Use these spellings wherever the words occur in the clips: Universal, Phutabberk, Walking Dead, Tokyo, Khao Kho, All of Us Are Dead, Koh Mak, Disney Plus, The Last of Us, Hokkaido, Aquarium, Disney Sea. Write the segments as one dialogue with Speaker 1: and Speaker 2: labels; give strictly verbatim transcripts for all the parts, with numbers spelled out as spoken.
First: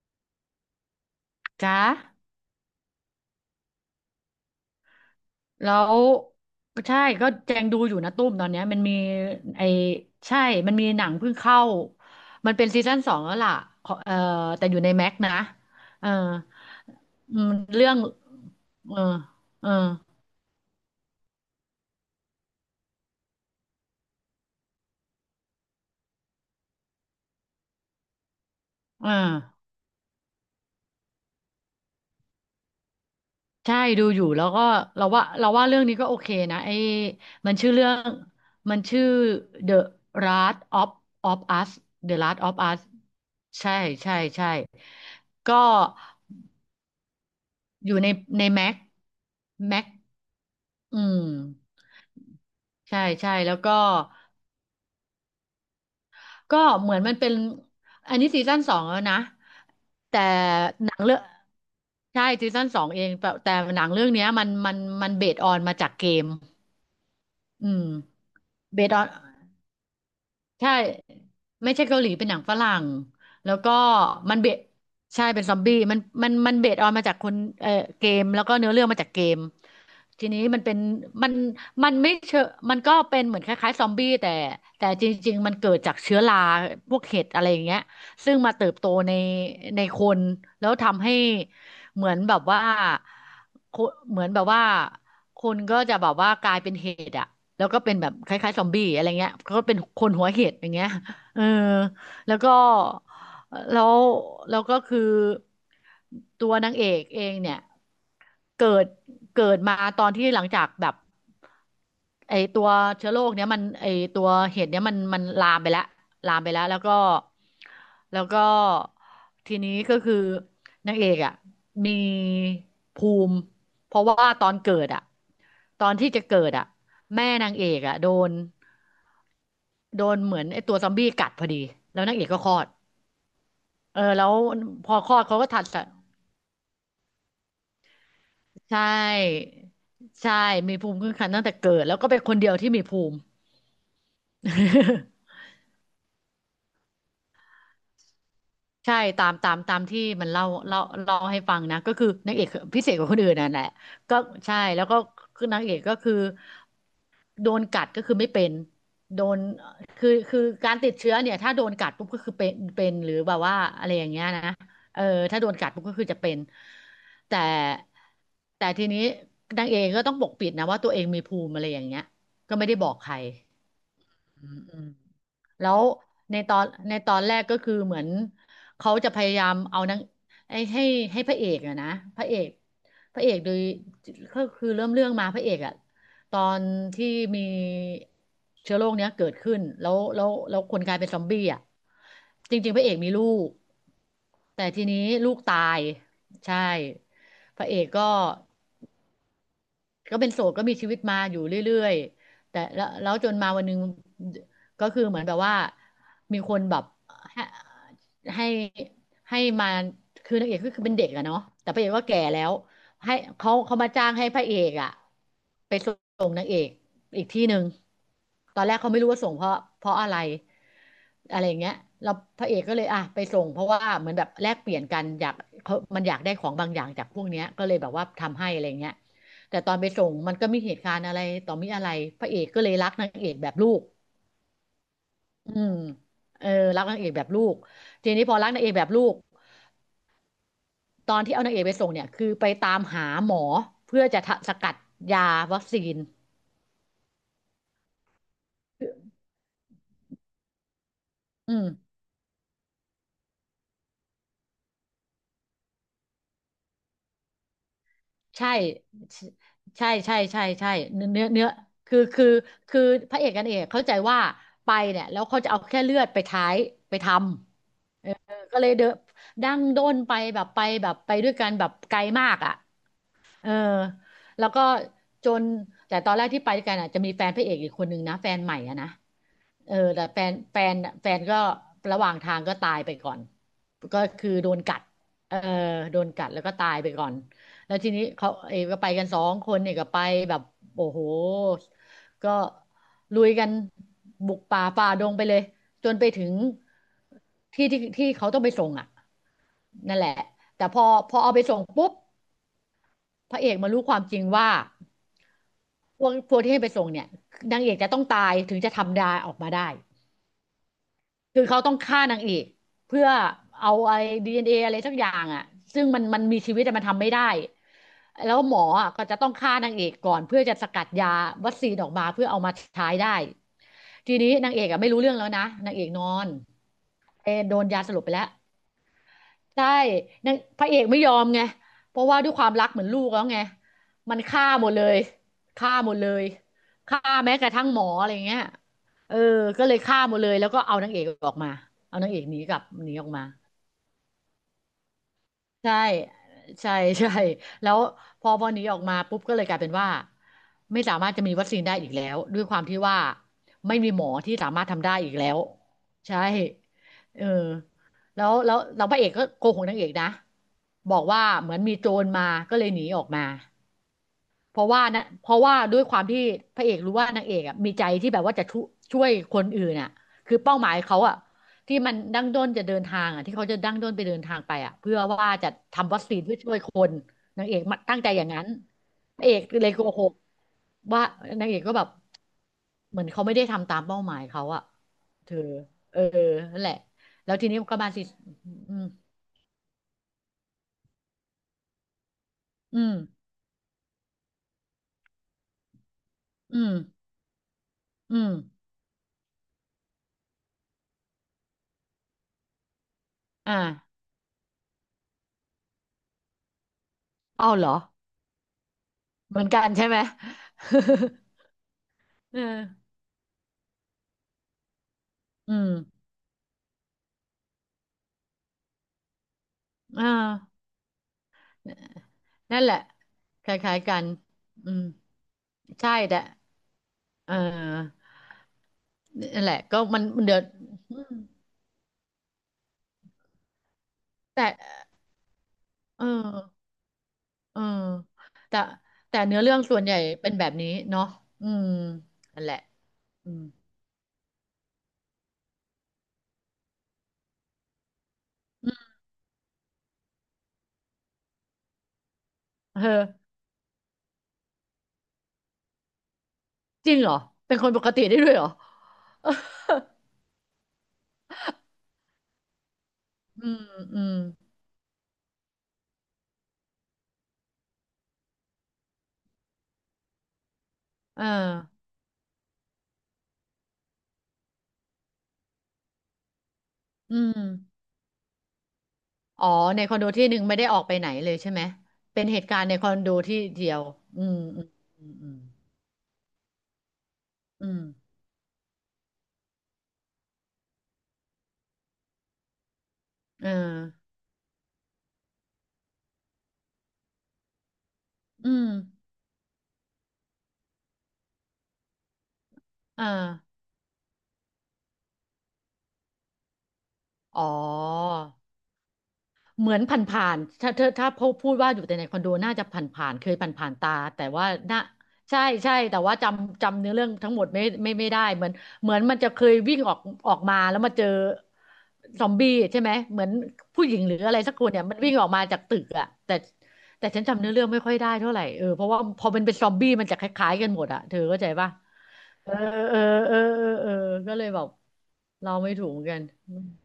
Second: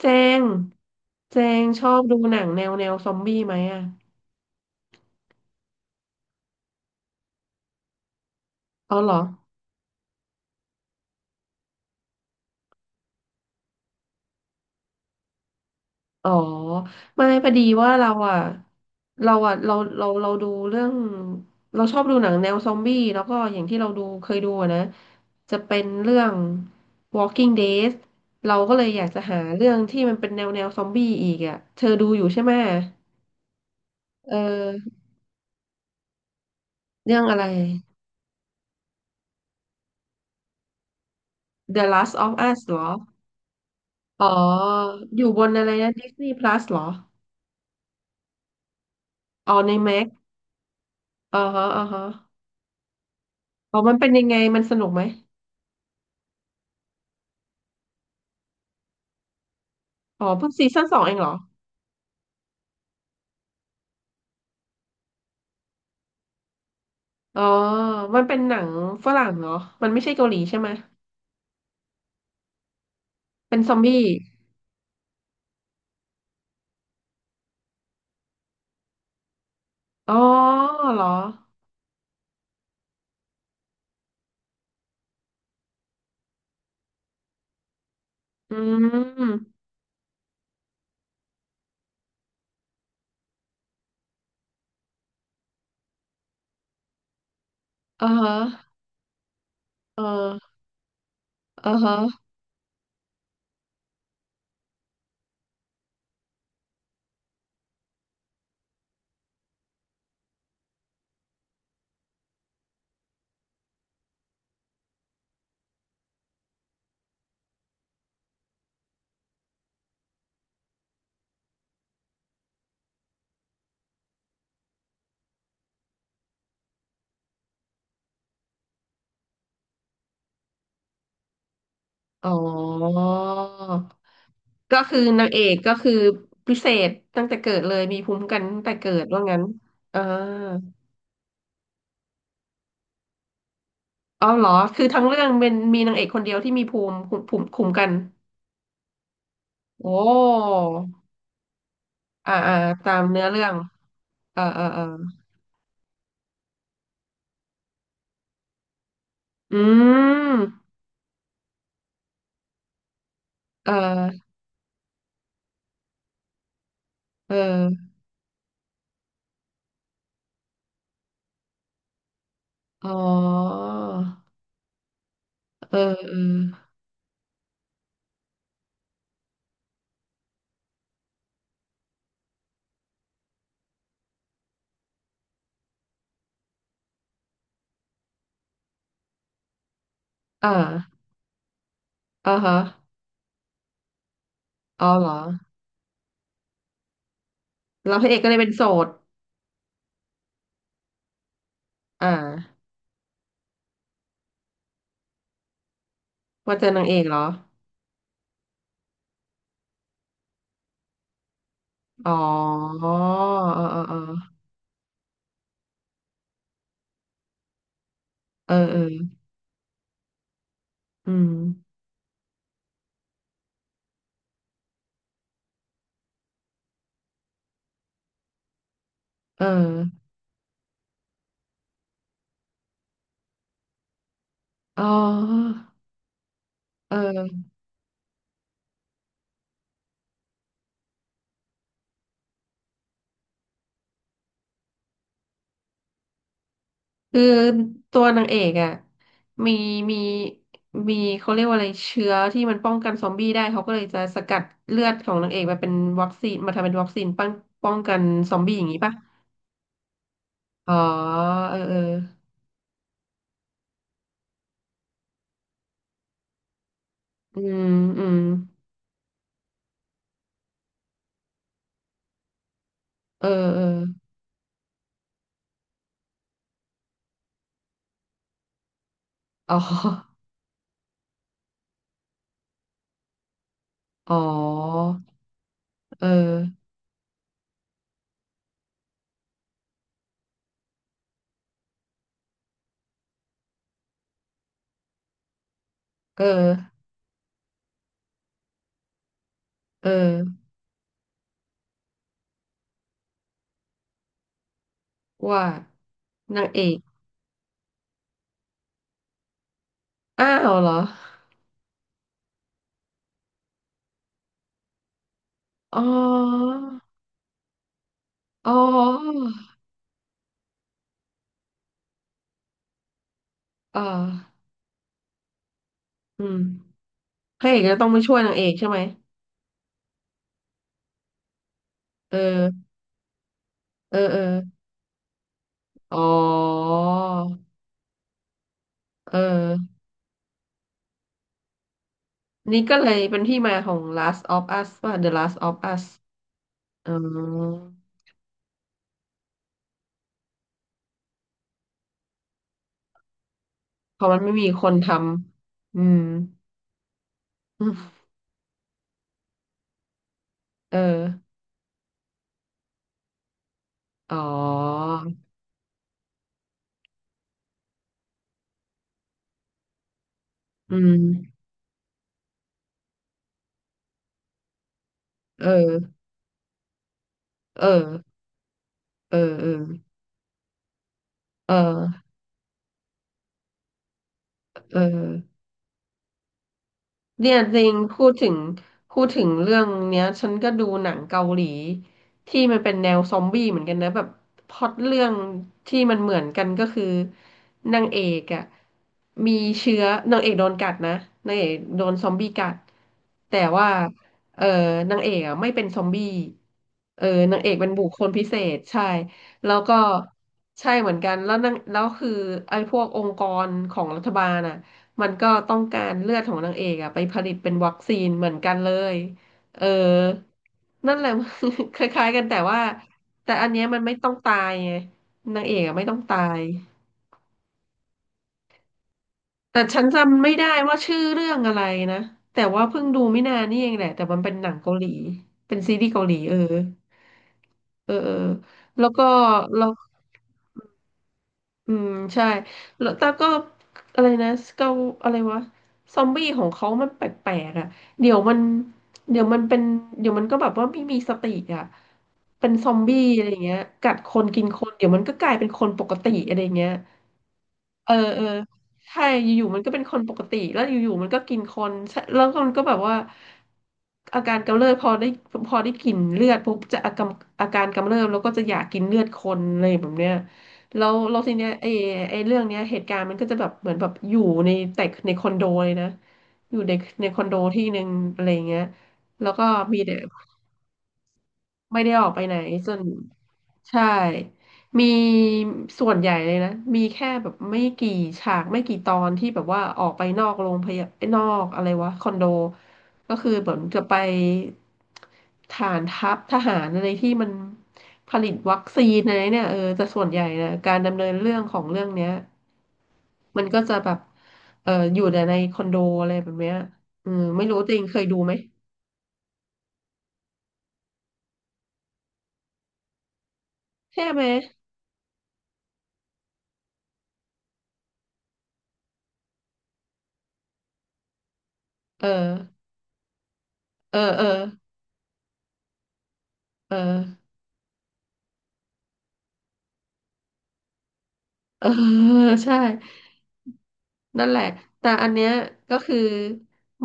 Speaker 1: เจงเจง
Speaker 2: จ้า
Speaker 1: ชอบดูหนังแนวแนวซอมบี้ไหมอ่ะ
Speaker 2: แล้วใช่ก็แจงดูอยู่นะตุ้มตอนเนี้ยมัน
Speaker 1: อ๋
Speaker 2: มี
Speaker 1: อเหรอ
Speaker 2: ไอใช่ มันมีหนังเพิ่งเข้า มันเป็นซีซั่นสองแล้วล่ะขอเออแต่อยู่ในแม็กนะเออ
Speaker 1: อ๋อไม่
Speaker 2: อื
Speaker 1: พ
Speaker 2: ม
Speaker 1: อดี
Speaker 2: เรื่
Speaker 1: ว่า
Speaker 2: อง
Speaker 1: เราอ่ะ
Speaker 2: เออ
Speaker 1: เราอ่ะ
Speaker 2: เออ
Speaker 1: เราเราเราดูเรื่องเราชอบดูหนังแนวซอมบี้แล้วก็อย่างที่เราดูเคยดูอะนะ จะเป็นเรื่อง Walking Dead เราก็เลยอยาก
Speaker 2: อ่า
Speaker 1: จะหาเรื่องที่มันเป็นแนวแนวซอมบี้อีกอ่ะ เธอดูอยู่ใช่ไหม
Speaker 2: ใช่ดูอยู่
Speaker 1: เอ
Speaker 2: แล้วก็
Speaker 1: อ
Speaker 2: เราว่าเราว่าเรื่องนี้ก็โอเคนะไอ
Speaker 1: เรื่องอะไร
Speaker 2: มันชื่อเรื่องมันชื่อ The Last of of Us
Speaker 1: The
Speaker 2: The
Speaker 1: Last of
Speaker 2: Last of
Speaker 1: Us เหร
Speaker 2: Us
Speaker 1: อ
Speaker 2: ใช่ใช่
Speaker 1: อ๋อ
Speaker 2: ใช่
Speaker 1: อยู่บน
Speaker 2: ก็
Speaker 1: อะไรนะ Disney Plus เหรอ
Speaker 2: อยู่ในในแม็ก
Speaker 1: อ๋อใน
Speaker 2: แม็ก
Speaker 1: m a ็
Speaker 2: อืม
Speaker 1: อ๋อฮะอ๋อฮะ
Speaker 2: ใช่ใช่แล้วก็
Speaker 1: อ๋อมันเป็นยังไงมันสนุกไหม
Speaker 2: ก็เหมือนมันเป็นอันนี้ซีซั่นสองแล้วนะแต่
Speaker 1: อ๋อเพิ่งซีซั่น
Speaker 2: หนั
Speaker 1: สอ
Speaker 2: ง
Speaker 1: งเอ
Speaker 2: เรื่อ
Speaker 1: ง
Speaker 2: ง
Speaker 1: เหรอ
Speaker 2: ใช่ซีซั่นสองเองแต่แต่หนังเรื่องเนี้ยมันมันมันเบสออนมาจากเกม
Speaker 1: อ๋อ
Speaker 2: อืม
Speaker 1: มันเป็นหนัง
Speaker 2: เบสออ
Speaker 1: ฝ
Speaker 2: น
Speaker 1: รั่งเหรอมันไม่ใช่เกาหลีใช่ไหม
Speaker 2: ใช่ไม่ใช่เกาหลีเป็นหนังฝรั่งแล้
Speaker 1: เป็
Speaker 2: ว
Speaker 1: นซ
Speaker 2: ก็
Speaker 1: อมบี้
Speaker 2: มันเบสใช่เป็นซอมบี้มันมันมันเบสออนมาจากคนเอ่อเกมแล้วก็เนื้อเรื่องมาจากเกม
Speaker 1: อ๋อ
Speaker 2: ทีนี้มันเป็น
Speaker 1: เหรอ
Speaker 2: มันมันไม่เชอมันก็เป็นเหมือนคล้ายๆซอมบี้แต่แต่จริงๆมันเกิดจากเชื้อราพวกเห็ดอะไรอย่างเงี้ยซึ่งมา
Speaker 1: อื
Speaker 2: เติบโตใน
Speaker 1: ม
Speaker 2: ในคนแล้วทำให้เหมือนแบบว่าคนเหมือนแบบว่าคนก็จะแบบว่ากลายเป็นเห็ดอะแล้วก็เป็น
Speaker 1: เอ๋อ
Speaker 2: แบบค
Speaker 1: ฮะ
Speaker 2: ล้ายๆซอมบี้อะไรเงี้ยก็เป็นค
Speaker 1: เอ
Speaker 2: นหัวเห็ด
Speaker 1: อ
Speaker 2: อย่างเงี้ยเออ
Speaker 1: เอ๋อฮะ
Speaker 2: แล้วก็แล้วแล้วก็คือตัวนางเอกเองเนี่ย เกิดเกิดมาตอนที่หลังจากแบบไอตัวเชื้อโรคเนี้ยมันไอตัวเห็ดเนี้ยมันมันลามไปแล้วลามไปแล้วแล้วก็แล้วก็ทีนี้ก็คือนางเอกอ่ะมีภูมิเพราะว่าตอนเกิดอ่ะตอนที่จะเกิดอ่ะแม่นางเอกอ่ะโดนโดนเหมือนไอตัวซอมบี้กัดพอดีแล้วนางเอ
Speaker 1: อ๋
Speaker 2: กก็คลอด
Speaker 1: อ
Speaker 2: เออแล้ว
Speaker 1: ก็
Speaker 2: พอ
Speaker 1: คือ
Speaker 2: คลอด
Speaker 1: นาง
Speaker 2: เขา
Speaker 1: เอ
Speaker 2: ก็
Speaker 1: ก
Speaker 2: ถัด
Speaker 1: ก็คือพิเศษตั้งแต่เกิดเลยมีภูมิคุ้มกันตั้งแต่
Speaker 2: ใช่
Speaker 1: เกิดว่างั้นอ่า
Speaker 2: ใช่ มีภูมิคุ้มกันตั้งแต่เกิด แล้วก็เป็นคนเดียวที่มีภูมิ
Speaker 1: อ๋อเหรอคือทั้งเรื่องเป็นมีนางเอกคนเดียวที่มีภูมิภูมิคุ้มกัน
Speaker 2: ใช่ตามตามตาม
Speaker 1: โอ้
Speaker 2: ที่มันเล่าเล่าเล่าให้ฟังนะก็คือ
Speaker 1: อ่า
Speaker 2: นางเอก
Speaker 1: อ่า
Speaker 2: พิเศ
Speaker 1: ตา
Speaker 2: ษก
Speaker 1: ม
Speaker 2: ว่าคน
Speaker 1: เนื้อ
Speaker 2: อื่น
Speaker 1: เรื่อ
Speaker 2: น่ะ
Speaker 1: ง
Speaker 2: แหละก็
Speaker 1: เออ
Speaker 2: ใช่
Speaker 1: เออเอ
Speaker 2: แล้
Speaker 1: อ
Speaker 2: วก็คือนางเอกก็คือโดนกัดก็คือไม่เป็นโดน
Speaker 1: อื
Speaker 2: คือ
Speaker 1: ม
Speaker 2: คือการติดเชื้อเนี่ยถ้าโดนกัดปุ๊บก็คือเป็นเป็นหรือแบบว่า
Speaker 1: เอ
Speaker 2: อะไรอย่างเงี้ย
Speaker 1: อ
Speaker 2: นะเออถ้าโดนกัดปุ๊บก็คือจะเป็น
Speaker 1: เ
Speaker 2: แต่
Speaker 1: ออ
Speaker 2: แต่ทีนี้นางเอกก็ต้องปกปิดนะว่าตัวเองมีภูมิอะไรอย่างเงี้ยก็ไม่ได้บ
Speaker 1: อ๋อ
Speaker 2: อกใครอืมอืม แล้
Speaker 1: เออ
Speaker 2: ว
Speaker 1: เออ
Speaker 2: ในตอนในตอนแรกก็คือเหมือนเขาจะพยายามเอานังไอ้ให้ให้พระเอกอะนะพระเอกพระเอกโดยก็คือเริ่มเรื่องมาพระเอกอะตอนที่มีเชื้อโรคเนี้ยเกิดขึ้นแล้วแล้ว
Speaker 1: อ่
Speaker 2: แล้วคนกลา
Speaker 1: า
Speaker 2: ยเป็นซอมบี้อะ
Speaker 1: อ่า
Speaker 2: จ
Speaker 1: ฮะ
Speaker 2: ริงๆพระเอกมีลูกแต่ที
Speaker 1: อ๋อ
Speaker 2: นี้
Speaker 1: เหรอ
Speaker 2: ลูกตายใช่พระเอก
Speaker 1: แล้วพ
Speaker 2: ก็
Speaker 1: ระเอกก็เลยเป็นโสด
Speaker 2: ก็เป็นโสดก็มีชีวิตมาอยู่เรื่อย
Speaker 1: อ่
Speaker 2: ๆ
Speaker 1: า
Speaker 2: แต่แล้วแล้วจนมาวันหนึงก็คือเหมือนแบบว่า มีค
Speaker 1: ว่า
Speaker 2: น
Speaker 1: เจอ
Speaker 2: แบ
Speaker 1: นา
Speaker 2: บ
Speaker 1: งเอกเหรอ
Speaker 2: ให้ให้ให้มาคือนางเอกก็คือเป็นเด็กอะเนาะแต่พระเอกก็
Speaker 1: อ๋อ
Speaker 2: แก่แล้ว
Speaker 1: เออ
Speaker 2: ให้เขา
Speaker 1: เออ
Speaker 2: เขามา
Speaker 1: เออ
Speaker 2: จ้างให้พระเอกอะไปส่งนางเอกอีกที่หนึ่ง
Speaker 1: เออ
Speaker 2: ตอนแร
Speaker 1: เอ
Speaker 2: ก
Speaker 1: อ
Speaker 2: เขาไม่รู้ว่าส่งเพราะเพราะอะไร
Speaker 1: อืม
Speaker 2: อะไรอย่างเงี้ยเราพระเอกก็เลยอ่ะไปส่งเพราะว่าเหมือนแบบแลกเปลี่ยนกันอยากเขามันอยากได้ของบางอย่างจากพวกเนี้ยก็เลยแบบว่าทำให้อะไรอย่างเงี้ย
Speaker 1: เอ
Speaker 2: แต่ตอนไป
Speaker 1: อ
Speaker 2: ส่งมันก็มีเหตุการณ์อะไรต่อมีอะไรพระเอกก็เลยรักนางเอกแบบลูก
Speaker 1: อ๋อ
Speaker 2: อืมเออรัก
Speaker 1: เ
Speaker 2: นางเอกแบบลู
Speaker 1: ออ
Speaker 2: กทีนี้พอรักนางเอกแบบลูกตอนที่เอานางเอกไปส่งเนี่ยคือไปตามหาหมอเพื่อจะทะสกัดยาวัคซีน
Speaker 1: คือตัวนางเอกอ่ะมีมีมีเขาเรียก
Speaker 2: อื
Speaker 1: ว่าอะ
Speaker 2: ม
Speaker 1: ไรเชื้อที่มันป้องกันซอมบี้ได้เขาก็เลยจะสกัดเลือดของนางเอกมาเป็นวัคซีนมาทำเป็นวัคซีนป้องป้องกันซอม
Speaker 2: ใช่
Speaker 1: บี้อย่างนี้ป่ะ
Speaker 2: ใช่ใช่ใช่ใช่
Speaker 1: อ๋อ
Speaker 2: เนื้อเนื้อเนื้อ
Speaker 1: เออเออ
Speaker 2: คือคือคือพระเอกกันางเอกเข้าใจว่าไปเนี่ยแล้วเขาจะเอาแค่เลือดไปท้ายไปท
Speaker 1: อืม
Speaker 2: ำ
Speaker 1: อื
Speaker 2: เออ
Speaker 1: ม
Speaker 2: ก็เลยเดนดั้งด้นไปแบบไปแบบไปด้วยกันแบบไกลมากอ่ะ
Speaker 1: เออ
Speaker 2: เออ
Speaker 1: เออ
Speaker 2: แล้วก็จนแต่ตอนแรกที่ไปด้วยกันอ่ะจะมีแฟนพระเอกอีกคนนึงนะแฟนใหม่อ่ะนะ
Speaker 1: อ๋
Speaker 2: เออแต่
Speaker 1: อ
Speaker 2: แฟนแฟนแฟนก็ระหว่างทางก็ตายไปก่อนก็
Speaker 1: อ๋อ
Speaker 2: คือโดนกัดเออโด
Speaker 1: เออ
Speaker 2: นกัดแล้วก็ตายไปก่อนแล้วทีนี้เขาเออก็ไปกันสองคนเนี่ยก็ไปแบบโอ้โหก็ลุยกันบุกป่าฝ่าดงไปเลยจนไป
Speaker 1: เอ
Speaker 2: ถึ
Speaker 1: อ
Speaker 2: งที่ที่ที่เขาต้องไปส่งอ่ะ
Speaker 1: เอ
Speaker 2: นั่นแหละ
Speaker 1: อ
Speaker 2: แต่พอพอเอาไปส่งปุ๊บ พระเอกมารู้ความจริงว่า
Speaker 1: ว่า
Speaker 2: พวกพวก
Speaker 1: นาง
Speaker 2: ที่
Speaker 1: เอ
Speaker 2: ให้ไป
Speaker 1: ก
Speaker 2: ส่งเนี่ยนางเอกจะต้องตายถึงจะทำดาออกมาได้
Speaker 1: อ้าวเหรอ
Speaker 2: คือเขาต้องฆ่านางเอกเพื่อเอาไอ้ดีเอ็นเออะไรสักอย่างอ่ะ
Speaker 1: อ๋
Speaker 2: ซึ่งมันมันมี
Speaker 1: อ
Speaker 2: ชีวิตแต่มันทำไม่ได้แล้ว
Speaker 1: อ๋
Speaker 2: หม
Speaker 1: อ
Speaker 2: ออ่ะก็จะต้องฆ่านางเอกก่อนเพื่อจะสกัดยาวัคซีนออกมาเพื่อเอามาใช้ได้
Speaker 1: เอ
Speaker 2: ทีนี้
Speaker 1: อ
Speaker 2: นางเอกอ่ะไม่รู้เรื่องแล้วนะนางเอกนอ
Speaker 1: อื
Speaker 2: น
Speaker 1: ม
Speaker 2: เออ
Speaker 1: พระ
Speaker 2: โด
Speaker 1: เอก
Speaker 2: น
Speaker 1: จะ
Speaker 2: ยา
Speaker 1: ต้อ
Speaker 2: ส
Speaker 1: ง
Speaker 2: ล
Speaker 1: มา
Speaker 2: บไป
Speaker 1: ช่วย
Speaker 2: แล้ว
Speaker 1: นางเอกใช่ไหม
Speaker 2: ใช่นางพระเอกไม่ยอมไงเพราะ
Speaker 1: เอ
Speaker 2: ว่าด้วยค
Speaker 1: อ
Speaker 2: วามรักเหมือนลูกแล้วไง
Speaker 1: เออ
Speaker 2: มั
Speaker 1: เอ
Speaker 2: น
Speaker 1: อ
Speaker 2: ฆ่าหมดเลยฆ่าหม
Speaker 1: อ๋
Speaker 2: ด
Speaker 1: อ
Speaker 2: เลยฆ่าแม้กระทั่งหมออะไรเงี้ยเอ
Speaker 1: เอ
Speaker 2: อก็เล
Speaker 1: อ
Speaker 2: ยฆ่าหมดเลยแล้วก็เอานางเอกออกมา เอานางเอกหนีกลั
Speaker 1: นี่
Speaker 2: บ
Speaker 1: ก็เล
Speaker 2: หนี
Speaker 1: ย
Speaker 2: ออก
Speaker 1: เป็น
Speaker 2: มา
Speaker 1: ที่มาของ Last of Us ว่า The Last of
Speaker 2: ใช่
Speaker 1: Us
Speaker 2: ใช่
Speaker 1: อ๋
Speaker 2: ใช่
Speaker 1: อ
Speaker 2: แล้วพอพอหนีออกมาปุ๊บก็เลยกลายเป็นว่าไม่สามารถจะมีวัคซีนได้อีกแล้วด้วยความที่ว่าไม่มี
Speaker 1: เพ
Speaker 2: หม
Speaker 1: ราะ
Speaker 2: อ
Speaker 1: มันไม่
Speaker 2: ที่
Speaker 1: มี
Speaker 2: สามา
Speaker 1: ค
Speaker 2: รถ
Speaker 1: น
Speaker 2: ทำ
Speaker 1: ท
Speaker 2: ได้อีกแล้ว
Speaker 1: ำ อืม
Speaker 2: ใช่เออ แล้วแล้วเราพระเอกก็โกหกนางเอกนะ
Speaker 1: เออ
Speaker 2: บอกว่าเหมือนมีโจรมาก็เลยหนีออกมา
Speaker 1: อ๋อ
Speaker 2: เพราะว่านะเพราะว่าด้วยความที่พระเอกรู้ว่านางเอกอ่ะมีใจที่แบบว่าจะช่วยช่วยคนอื่นอ่ะคือเป้าหมา
Speaker 1: อื
Speaker 2: ยเขาอ่ะ
Speaker 1: ม
Speaker 2: ที่มันดั้งด้นจะเดินทางอ่ะที่เขาจะดั้งด้นไปเดินทางไปอ่ะเพื่อว่า
Speaker 1: เ
Speaker 2: จะทำ
Speaker 1: ออ
Speaker 2: วัคซีนเพื่อช่วยคนนางเอก
Speaker 1: เอ
Speaker 2: มัน
Speaker 1: อ
Speaker 2: ตั้งใจอย่างนั้น
Speaker 1: เอ
Speaker 2: พระเอกเลย
Speaker 1: อ
Speaker 2: โกหกว่านาง
Speaker 1: เออ
Speaker 2: เอกก็แบบ
Speaker 1: เ
Speaker 2: เหมือนเขาไม่ได้ทำตามเป้าหมายเขา
Speaker 1: ออ
Speaker 2: อ่ะ
Speaker 1: เออ
Speaker 2: เธอเออนั่นแหละ
Speaker 1: เนี่
Speaker 2: แล้ว
Speaker 1: ย
Speaker 2: ที
Speaker 1: จ
Speaker 2: นี้
Speaker 1: ริ
Speaker 2: มัน
Speaker 1: ง
Speaker 2: ก็มาสิ
Speaker 1: พูดถึง
Speaker 2: อืม
Speaker 1: พูดถึงเรื่องเนี้ยฉันก็ดูหนังเกาหลีที่มันเป็น
Speaker 2: อื
Speaker 1: แน
Speaker 2: ม
Speaker 1: วซอมบี้เหมือนกันนะแบบพล็อตเรื่องที่มันเหมือนกัน
Speaker 2: อื
Speaker 1: ก็
Speaker 2: ม
Speaker 1: คือนางเอ
Speaker 2: อื
Speaker 1: ก
Speaker 2: ม
Speaker 1: อ่ะมีเชื้อนางเอกโดนกัดนะนางเอกโดนซอมบี้กัดแต่
Speaker 2: อ่า
Speaker 1: ว่าเออนางเอกอ่ะไม่เป็นซอมบี้เออนางเอ
Speaker 2: เอา
Speaker 1: ก
Speaker 2: เห
Speaker 1: เป็
Speaker 2: ร
Speaker 1: น
Speaker 2: อ
Speaker 1: บุคคลพิเศษใช่
Speaker 2: เหมือน
Speaker 1: แล้ว
Speaker 2: กัน
Speaker 1: ก็
Speaker 2: ใช่ไหม
Speaker 1: ใช่เหมือนกันแล้ว นางแล้วคือ
Speaker 2: เออ
Speaker 1: ไอ้พวกองค์กรของรัฐบาลอ่ะ มันก็
Speaker 2: อื
Speaker 1: ต้อง
Speaker 2: ม
Speaker 1: การเลือดของนางเอกอะไปผลิตเป็นวัคซีนเหมือนกันเลยเออ
Speaker 2: อ่า
Speaker 1: นั่นแหละ คล้ายๆกันแต่
Speaker 2: นั่
Speaker 1: ว่า
Speaker 2: นแหละ
Speaker 1: แต่อั
Speaker 2: ค
Speaker 1: นเนี้ย
Speaker 2: ล้า
Speaker 1: มั
Speaker 2: ย
Speaker 1: น
Speaker 2: ๆ
Speaker 1: ไม่
Speaker 2: กัน
Speaker 1: ต้องตาย
Speaker 2: อื
Speaker 1: ไง
Speaker 2: ม
Speaker 1: นางเอกอะไม่
Speaker 2: ใช่
Speaker 1: ต้อง
Speaker 2: แต่
Speaker 1: ตาย
Speaker 2: เออนั่นแห
Speaker 1: แต่
Speaker 2: ละก็
Speaker 1: ฉัน
Speaker 2: มันมั
Speaker 1: จำ
Speaker 2: น
Speaker 1: ไม่
Speaker 2: เดือด
Speaker 1: ได้ว่าชื่
Speaker 2: อื
Speaker 1: อ
Speaker 2: ม
Speaker 1: เรื่องอะไรนะแต่ว่าเพิ่งดูไม่นานนี่เองแหละแต่มันเป็น
Speaker 2: แต่
Speaker 1: หนังเกาหลีเป็นซีรีส์เกา
Speaker 2: เออ
Speaker 1: หลีเออ
Speaker 2: เออ
Speaker 1: เออเออ
Speaker 2: แต่
Speaker 1: แล้วก็
Speaker 2: แต่เนื้อเรื่อง
Speaker 1: แล้ว
Speaker 2: ส่วนใหญ่เป็นแบบนี้เนาะอืม
Speaker 1: อืมใช่
Speaker 2: นั่นแหละ
Speaker 1: แล้วแต่ก็
Speaker 2: อืม
Speaker 1: อะไรนะเกาอะไรวะซอมบี้ของเขามันแปลกๆอ่ะเดี๋ยวมัน
Speaker 2: อืม
Speaker 1: เดี๋ยวมันเป็นเดี๋ยวมันก็แบบว่าไม่มีสติอ่ะเป็นซอม
Speaker 2: เอ
Speaker 1: บี้อะไร
Speaker 2: อ
Speaker 1: อย่างเงี้ยกัดคนกินคนเดี๋ยวมันก็กลายเป็นคนปกติอะไรอย่างเงี้ย
Speaker 2: จริงเหรอเป็นคนป
Speaker 1: เอ
Speaker 2: ก
Speaker 1: อ
Speaker 2: ติได้
Speaker 1: เออ
Speaker 2: ด้วยเหรอ
Speaker 1: ใช่อยู่ๆมั นก็เป็นคนปกติแล้วอยู่ๆมันก็กินคนใช่แล้วมันก็แบบว่า
Speaker 2: อืมอืม
Speaker 1: อาการกำเริบพอได้พอได้กลิ่นเลือดปุ๊บจะอาการอาการกำเริบแล้วก็จะอยากกินเลือดคนเลยแบบเนี้ยแล้วแล้ว
Speaker 2: เออ
Speaker 1: ทีเนี้ยไอ้ไอ้เรื่องเนี้ยเหตุการณ์มันก็จะแบบเหมือนแบบอยู่ในแต่ในคอนโดเลยนะอยู่ในใน
Speaker 2: อื
Speaker 1: คอนโด
Speaker 2: ม
Speaker 1: ที่หนึ่งอะไรเงี้ยแล้วก็
Speaker 2: อ๋อ
Speaker 1: มี
Speaker 2: ในค
Speaker 1: เด็
Speaker 2: อ
Speaker 1: ก
Speaker 2: นโดที่หนึ่งไม่ได้ออกไปไหนเลยใช่ไหม
Speaker 1: ไม่ได้ออกไป
Speaker 2: เป็น
Speaker 1: ไหน
Speaker 2: เหตุการณ์
Speaker 1: ส่
Speaker 2: ใน
Speaker 1: วน
Speaker 2: คอนโดที่เดียว
Speaker 1: ใช่
Speaker 2: อืมอื
Speaker 1: มี
Speaker 2: มอืม
Speaker 1: ส่วนใหญ่เลยนะ มีแค่แบบไม่
Speaker 2: อืม
Speaker 1: กี่ฉากไม่กี่ตอนที่แบบว่าออกไปนอกโรงพยาบาลนอกอะไรวะคอนโดก็คือ
Speaker 2: เอ
Speaker 1: เห
Speaker 2: อ
Speaker 1: มือนจะไปฐานทัพทหารอะไรที่มันผลิต
Speaker 2: อื
Speaker 1: วัค
Speaker 2: ม
Speaker 1: ซีนอะไรเนี่ยเออแต่ส่วนใหญ่นะการดำเนินเรื่องของเรื่องเนี้ย
Speaker 2: เออ
Speaker 1: มันก็จะแบบเอออยู่แต่ในคอนโดอะไรแบบเนี้ยอืม
Speaker 2: อ๋
Speaker 1: ไม่
Speaker 2: อ
Speaker 1: รู้จริงเคยดูไหม
Speaker 2: เหมือนผ่านๆถ้าเธอถ้าพูดพูดว่าอยู่แต่ในคอนโดน่าจะผ่านๆเคยผ่านๆตา
Speaker 1: ใช่ไหม
Speaker 2: แต่ว่าน่าใช่ใช่แต่ว่าจำจำเนื้อเรื่องทั้งหมดไม่ไม่ไม่ได้เหมือนเหมือนมันจะเคยวิ่งออกออกมาแล้วมาเจอ
Speaker 1: เออ
Speaker 2: ซอมบี้ใช่ไหมเหมือนผู้ห
Speaker 1: เอ
Speaker 2: ญิ
Speaker 1: อ
Speaker 2: งหรือ
Speaker 1: เออ
Speaker 2: อะไรสักคนเนี่ยมันวิ่งออกมาจากตึกอะแต่
Speaker 1: เอ
Speaker 2: แต่ฉัน
Speaker 1: อ
Speaker 2: จำเนื้อเรื่องไม่ค่อยได้เท่าไหร่เออเพราะว่าพอมันเป็นซอมบี้มันจะคล้ายๆกันหมดอะเธอเข้าใจ
Speaker 1: เออ
Speaker 2: ปะ เอ
Speaker 1: ใช่
Speaker 2: อเออเออเออเออ
Speaker 1: นั่น
Speaker 2: ก็
Speaker 1: แหละ
Speaker 2: เลยแบบ
Speaker 1: แต่อันเนี้ย
Speaker 2: เราไม่
Speaker 1: ก็
Speaker 2: ถูก
Speaker 1: คือ
Speaker 2: เหมือนกัน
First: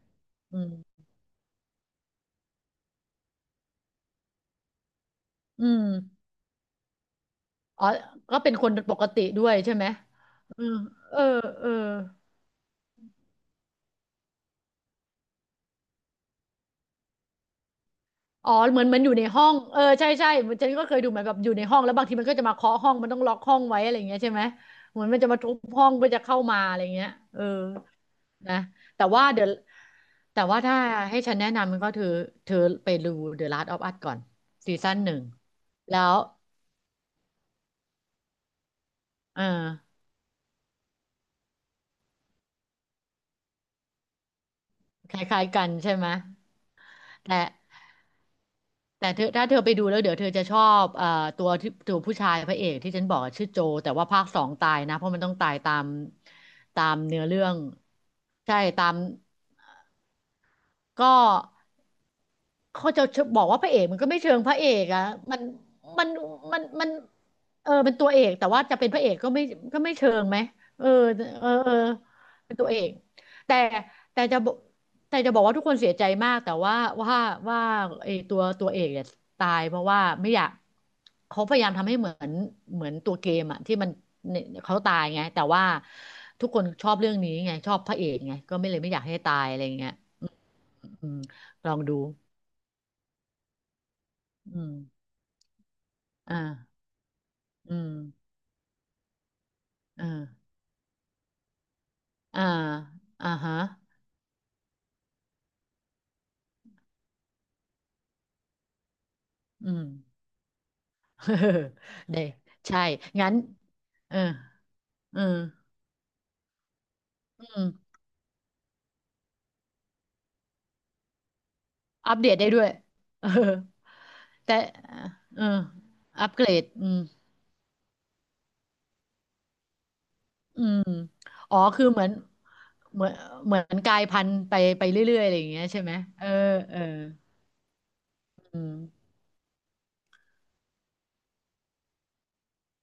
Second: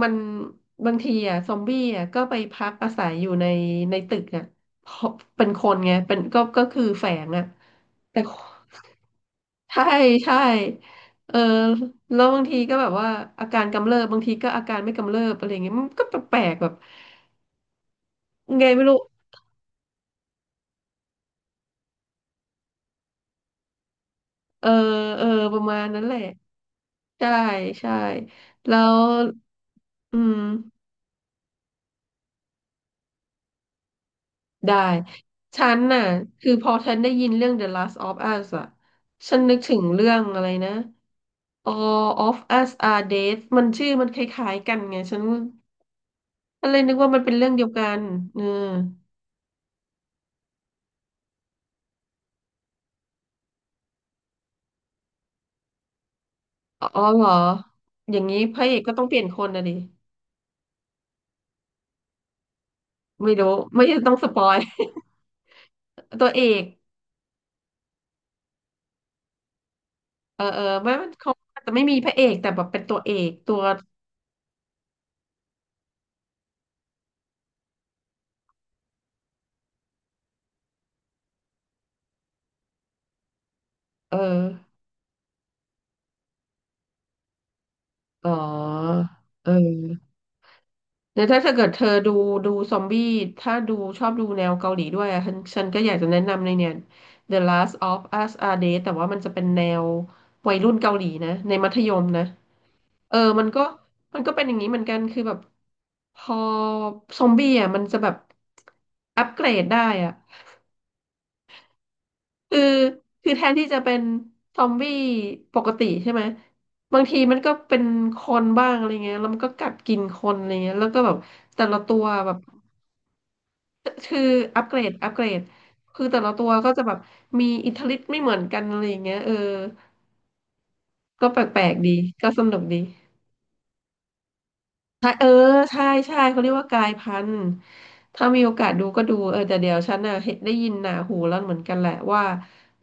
Speaker 1: มัน
Speaker 2: อื
Speaker 1: บาง
Speaker 2: ม
Speaker 1: ทีอ่ะซอมบี้อ่ะก็ไปพักอาศัยอยู่ในในตึกอ่ะเพราะเป็นค
Speaker 2: อื
Speaker 1: น
Speaker 2: ม
Speaker 1: ไงเป็นก็ก็คือแฝงอ่ะ
Speaker 2: อ๋อ
Speaker 1: แต่
Speaker 2: ก็เป็นคนปกติด้วย ใช่
Speaker 1: ใช่
Speaker 2: ไหม
Speaker 1: ใช่
Speaker 2: เออเออ
Speaker 1: เออ
Speaker 2: เออ
Speaker 1: แล้วบางทีก็แบบว่าอาการกำเริบบางทีก็อาการไม่กำเริบอะไรเงี้ยมันก็แปลกๆแบบ
Speaker 2: อ๋อ
Speaker 1: ไง
Speaker 2: เห
Speaker 1: ไม่
Speaker 2: มือน
Speaker 1: รู้
Speaker 2: มันอยู่ในห้องเออใช่ใช่มันฉันก็เคยดูเหมือนแบบอยู่ในห้องแล้วบางทีมันก็จะมาเคาะห้องมันต้องล็อกห้องไว้อะไรอย่างเงี้ยใช่ไหม
Speaker 1: เออ
Speaker 2: เหมือนมัน
Speaker 1: เออ
Speaker 2: จะมาทุ
Speaker 1: ป
Speaker 2: บ
Speaker 1: ระมาณ
Speaker 2: ห้อง
Speaker 1: นั้น
Speaker 2: เพื่อ
Speaker 1: แหละ
Speaker 2: จะเข้ามาอะไรอย่างเงี้ย
Speaker 1: ใช่
Speaker 2: เออ
Speaker 1: ใช่
Speaker 2: นะ
Speaker 1: แล้ว
Speaker 2: แต่ว่าเดี๋ยว
Speaker 1: อืม
Speaker 2: แต่ว่าถ้าให้ฉันแนะนำมันก็เธอเธอไปดู The Last of Us ก่อนซี
Speaker 1: ได้
Speaker 2: ซั่นหนึ่ง
Speaker 1: ฉัน
Speaker 2: แล้
Speaker 1: น่ะ
Speaker 2: ว
Speaker 1: คือพอฉันได้ยินเรื่อง The Last of Us อ่ะฉั
Speaker 2: เอ
Speaker 1: นนึกถึง
Speaker 2: อ
Speaker 1: เรื่องอะไรนะ All of Us Are Dead มันชื่อมันคล้ายๆกันไง
Speaker 2: ค
Speaker 1: ฉัน
Speaker 2: ล้ายๆกันใช่ไหม
Speaker 1: ก็เลยนึกว่ามันเป็น
Speaker 2: แต่
Speaker 1: เรื่องเดียวกันเออ
Speaker 2: แต่เธอถ้าเธอไปดูแล้วเดี๋ยวเธอจะชอบเอ่อตัวที่ตัวผู้ชายพระเอกที่ฉันบอกอะชื่อโจแต่ว่าภาคสองตายนะเพราะมันต้องตายตามตา
Speaker 1: อ๋
Speaker 2: ม
Speaker 1: อเห
Speaker 2: เนื้
Speaker 1: ร
Speaker 2: อ
Speaker 1: อ
Speaker 2: เรื่อง
Speaker 1: อย่างนี้พ
Speaker 2: ใช่
Speaker 1: ระเอก
Speaker 2: ตา
Speaker 1: ก็
Speaker 2: ม
Speaker 1: ต้องเปลี่ยนคนนะดิ
Speaker 2: ก็ เขาจะ
Speaker 1: ไม่
Speaker 2: บอก
Speaker 1: รู้
Speaker 2: ว่าพระเอ
Speaker 1: ไม่
Speaker 2: กมันก็
Speaker 1: ต้อง
Speaker 2: ไม่
Speaker 1: ส
Speaker 2: เชิ
Speaker 1: ป
Speaker 2: ง
Speaker 1: อ
Speaker 2: พ
Speaker 1: ย
Speaker 2: ระเอกอะมันมัน
Speaker 1: ตัวเอ
Speaker 2: มั
Speaker 1: ก
Speaker 2: นมันเออเป็นตัวเอกแต่ว่าจะเป็นพระเอกก็ไม่ก็ไม่เชิงไหม
Speaker 1: เออเออ
Speaker 2: เออ
Speaker 1: ไม่มันเขา
Speaker 2: เออ
Speaker 1: อาจ
Speaker 2: เอ
Speaker 1: จะ
Speaker 2: อ
Speaker 1: ไม่มีพระเอกแต่
Speaker 2: เป็น
Speaker 1: แบ
Speaker 2: ตั
Speaker 1: บ
Speaker 2: วเอ
Speaker 1: เป็น
Speaker 2: ก
Speaker 1: ตัวเอกตั
Speaker 2: แต่
Speaker 1: ว
Speaker 2: แต่จะบอกแต่จะบอกว่าทุกคนเสียใจมากแต่ว่าว่าว่าไอ้ตัวตัวเอกเนี่ยตายเพราะว่าไม่อยากเขาพยายามทำให้เหมือนเหมือนตัวเกมอะที่มัน
Speaker 1: เออ
Speaker 2: เนี่ยเขาตายไงแต่ว่าทุกคนชอบเรื่องนี้ไงชอบพระเอก
Speaker 1: อ๋อ
Speaker 2: ไงก็ไม่เลยไม่อยากให้ตาย
Speaker 1: เอ
Speaker 2: อะไรเงี้ย
Speaker 1: อ
Speaker 2: อืม
Speaker 1: เดี๋ยวถ้าเกิ
Speaker 2: ล
Speaker 1: ด
Speaker 2: อ
Speaker 1: เธ
Speaker 2: ง
Speaker 1: อ
Speaker 2: ดู
Speaker 1: ดูดูซอมบี้ถ้าดูชอบดูแนว
Speaker 2: อื
Speaker 1: เกา
Speaker 2: ม
Speaker 1: หลีด้วยอะฉันฉันก็อยากจะแนะ
Speaker 2: อ่า
Speaker 1: นำเลยเนี่ย The Last
Speaker 2: อืม
Speaker 1: of Us Are Dead แต่ว่ามันจะเป็นแนว
Speaker 2: อ่า
Speaker 1: วัยรุ่นเกาหลีนะในมัธยมนะ
Speaker 2: อ่า
Speaker 1: เออ
Speaker 2: อ่า
Speaker 1: มัน
Speaker 2: ฮะ
Speaker 1: ก็มันก็เป็นอย่างนี้เหมือนกันคือแบบพอซอมบี้อ่ะมันจะแบบอัปเกรด
Speaker 2: อืม
Speaker 1: ได้อ่ะ
Speaker 2: เด้
Speaker 1: คือ
Speaker 2: ใช่งั้
Speaker 1: คือ
Speaker 2: น
Speaker 1: แทนที่จะเป็น
Speaker 2: เออ
Speaker 1: ซอมบี้
Speaker 2: เออ
Speaker 1: ปกติใช่ไหมบางทีมัน
Speaker 2: อื
Speaker 1: ก็
Speaker 2: ม
Speaker 1: เป็นคนบ้างอะไรเงี้ยแล้วมันก็กัดกินคนอะไรเงี้ยแล้วก็แบบแต่ละตัว
Speaker 2: อัปเด
Speaker 1: แบ
Speaker 2: ต
Speaker 1: บ
Speaker 2: ได้ด้วย เออ
Speaker 1: คือ
Speaker 2: แต่
Speaker 1: อัปเกรดอัปเกรด
Speaker 2: เออ
Speaker 1: คือแต่
Speaker 2: อั
Speaker 1: ละ
Speaker 2: ปเก
Speaker 1: ตั
Speaker 2: ร
Speaker 1: ว
Speaker 2: ด
Speaker 1: ก็จะ
Speaker 2: อื
Speaker 1: แบบ
Speaker 2: ม
Speaker 1: มีอิทธิฤทธิ์ไม่เหมือนกันอะไรอย่างเงี้ยเออ
Speaker 2: อืม
Speaker 1: ก็แป
Speaker 2: อ๋อ
Speaker 1: ลก
Speaker 2: คื
Speaker 1: ๆ
Speaker 2: อ
Speaker 1: ดี
Speaker 2: เหมือน
Speaker 1: ก็สนุกดี
Speaker 2: เหมือนเหมือนกลายพันธุ์ไปไป
Speaker 1: ใช่
Speaker 2: เรื่อยๆ
Speaker 1: เออ
Speaker 2: อะไรอย่างเงี้ยใช่
Speaker 1: ใช่
Speaker 2: ไหม
Speaker 1: ใช่
Speaker 2: เออ
Speaker 1: เขาเรียกว่า
Speaker 2: เออ
Speaker 1: กายพันธุ์ถ้ามีโอ
Speaker 2: อื
Speaker 1: กาส
Speaker 2: ม
Speaker 1: ดูก็ดูเออแต่เดี๋ยวฉันน่ะเห็นได้ยินหนาหูแล้วเหมือนกันแหละว่า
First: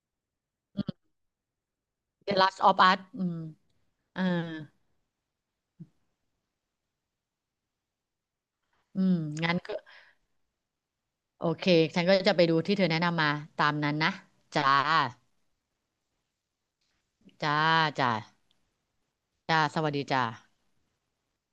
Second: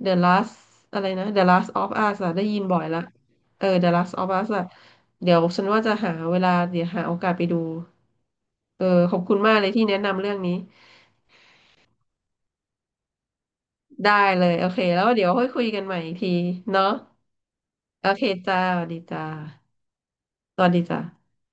Speaker 1: The Last อะไรนะ The Last of Us อะ
Speaker 2: The
Speaker 1: ได้ยิ
Speaker 2: Last
Speaker 1: นบ่
Speaker 2: of
Speaker 1: อยละ
Speaker 2: Us อืม
Speaker 1: เออ The Last
Speaker 2: อ่า
Speaker 1: of Us อะเดี๋ยวฉันว่าจะหาเวลาเดี๋ยวหาโอกาสไปดูเออ
Speaker 2: อื
Speaker 1: ข
Speaker 2: ม
Speaker 1: อบคุณ
Speaker 2: งั้
Speaker 1: มา
Speaker 2: น
Speaker 1: กเลย
Speaker 2: ก็
Speaker 1: ที่แนะนำเรื่องนี้
Speaker 2: โอเคฉันก็จะไปดูที่เธอแนะนำมาตามนั้นนะ
Speaker 1: ได้เลยโอ
Speaker 2: จ้า
Speaker 1: เคแล้วเดี๋ยวค่อยคุยกันใหม่อีกทีเนาะ
Speaker 2: จ้า
Speaker 1: โอ
Speaker 2: จ้า
Speaker 1: เคจ้าสวัสดีจ้า
Speaker 2: จ้าสวัสดีจ้า
Speaker 1: สวัสดีจ้า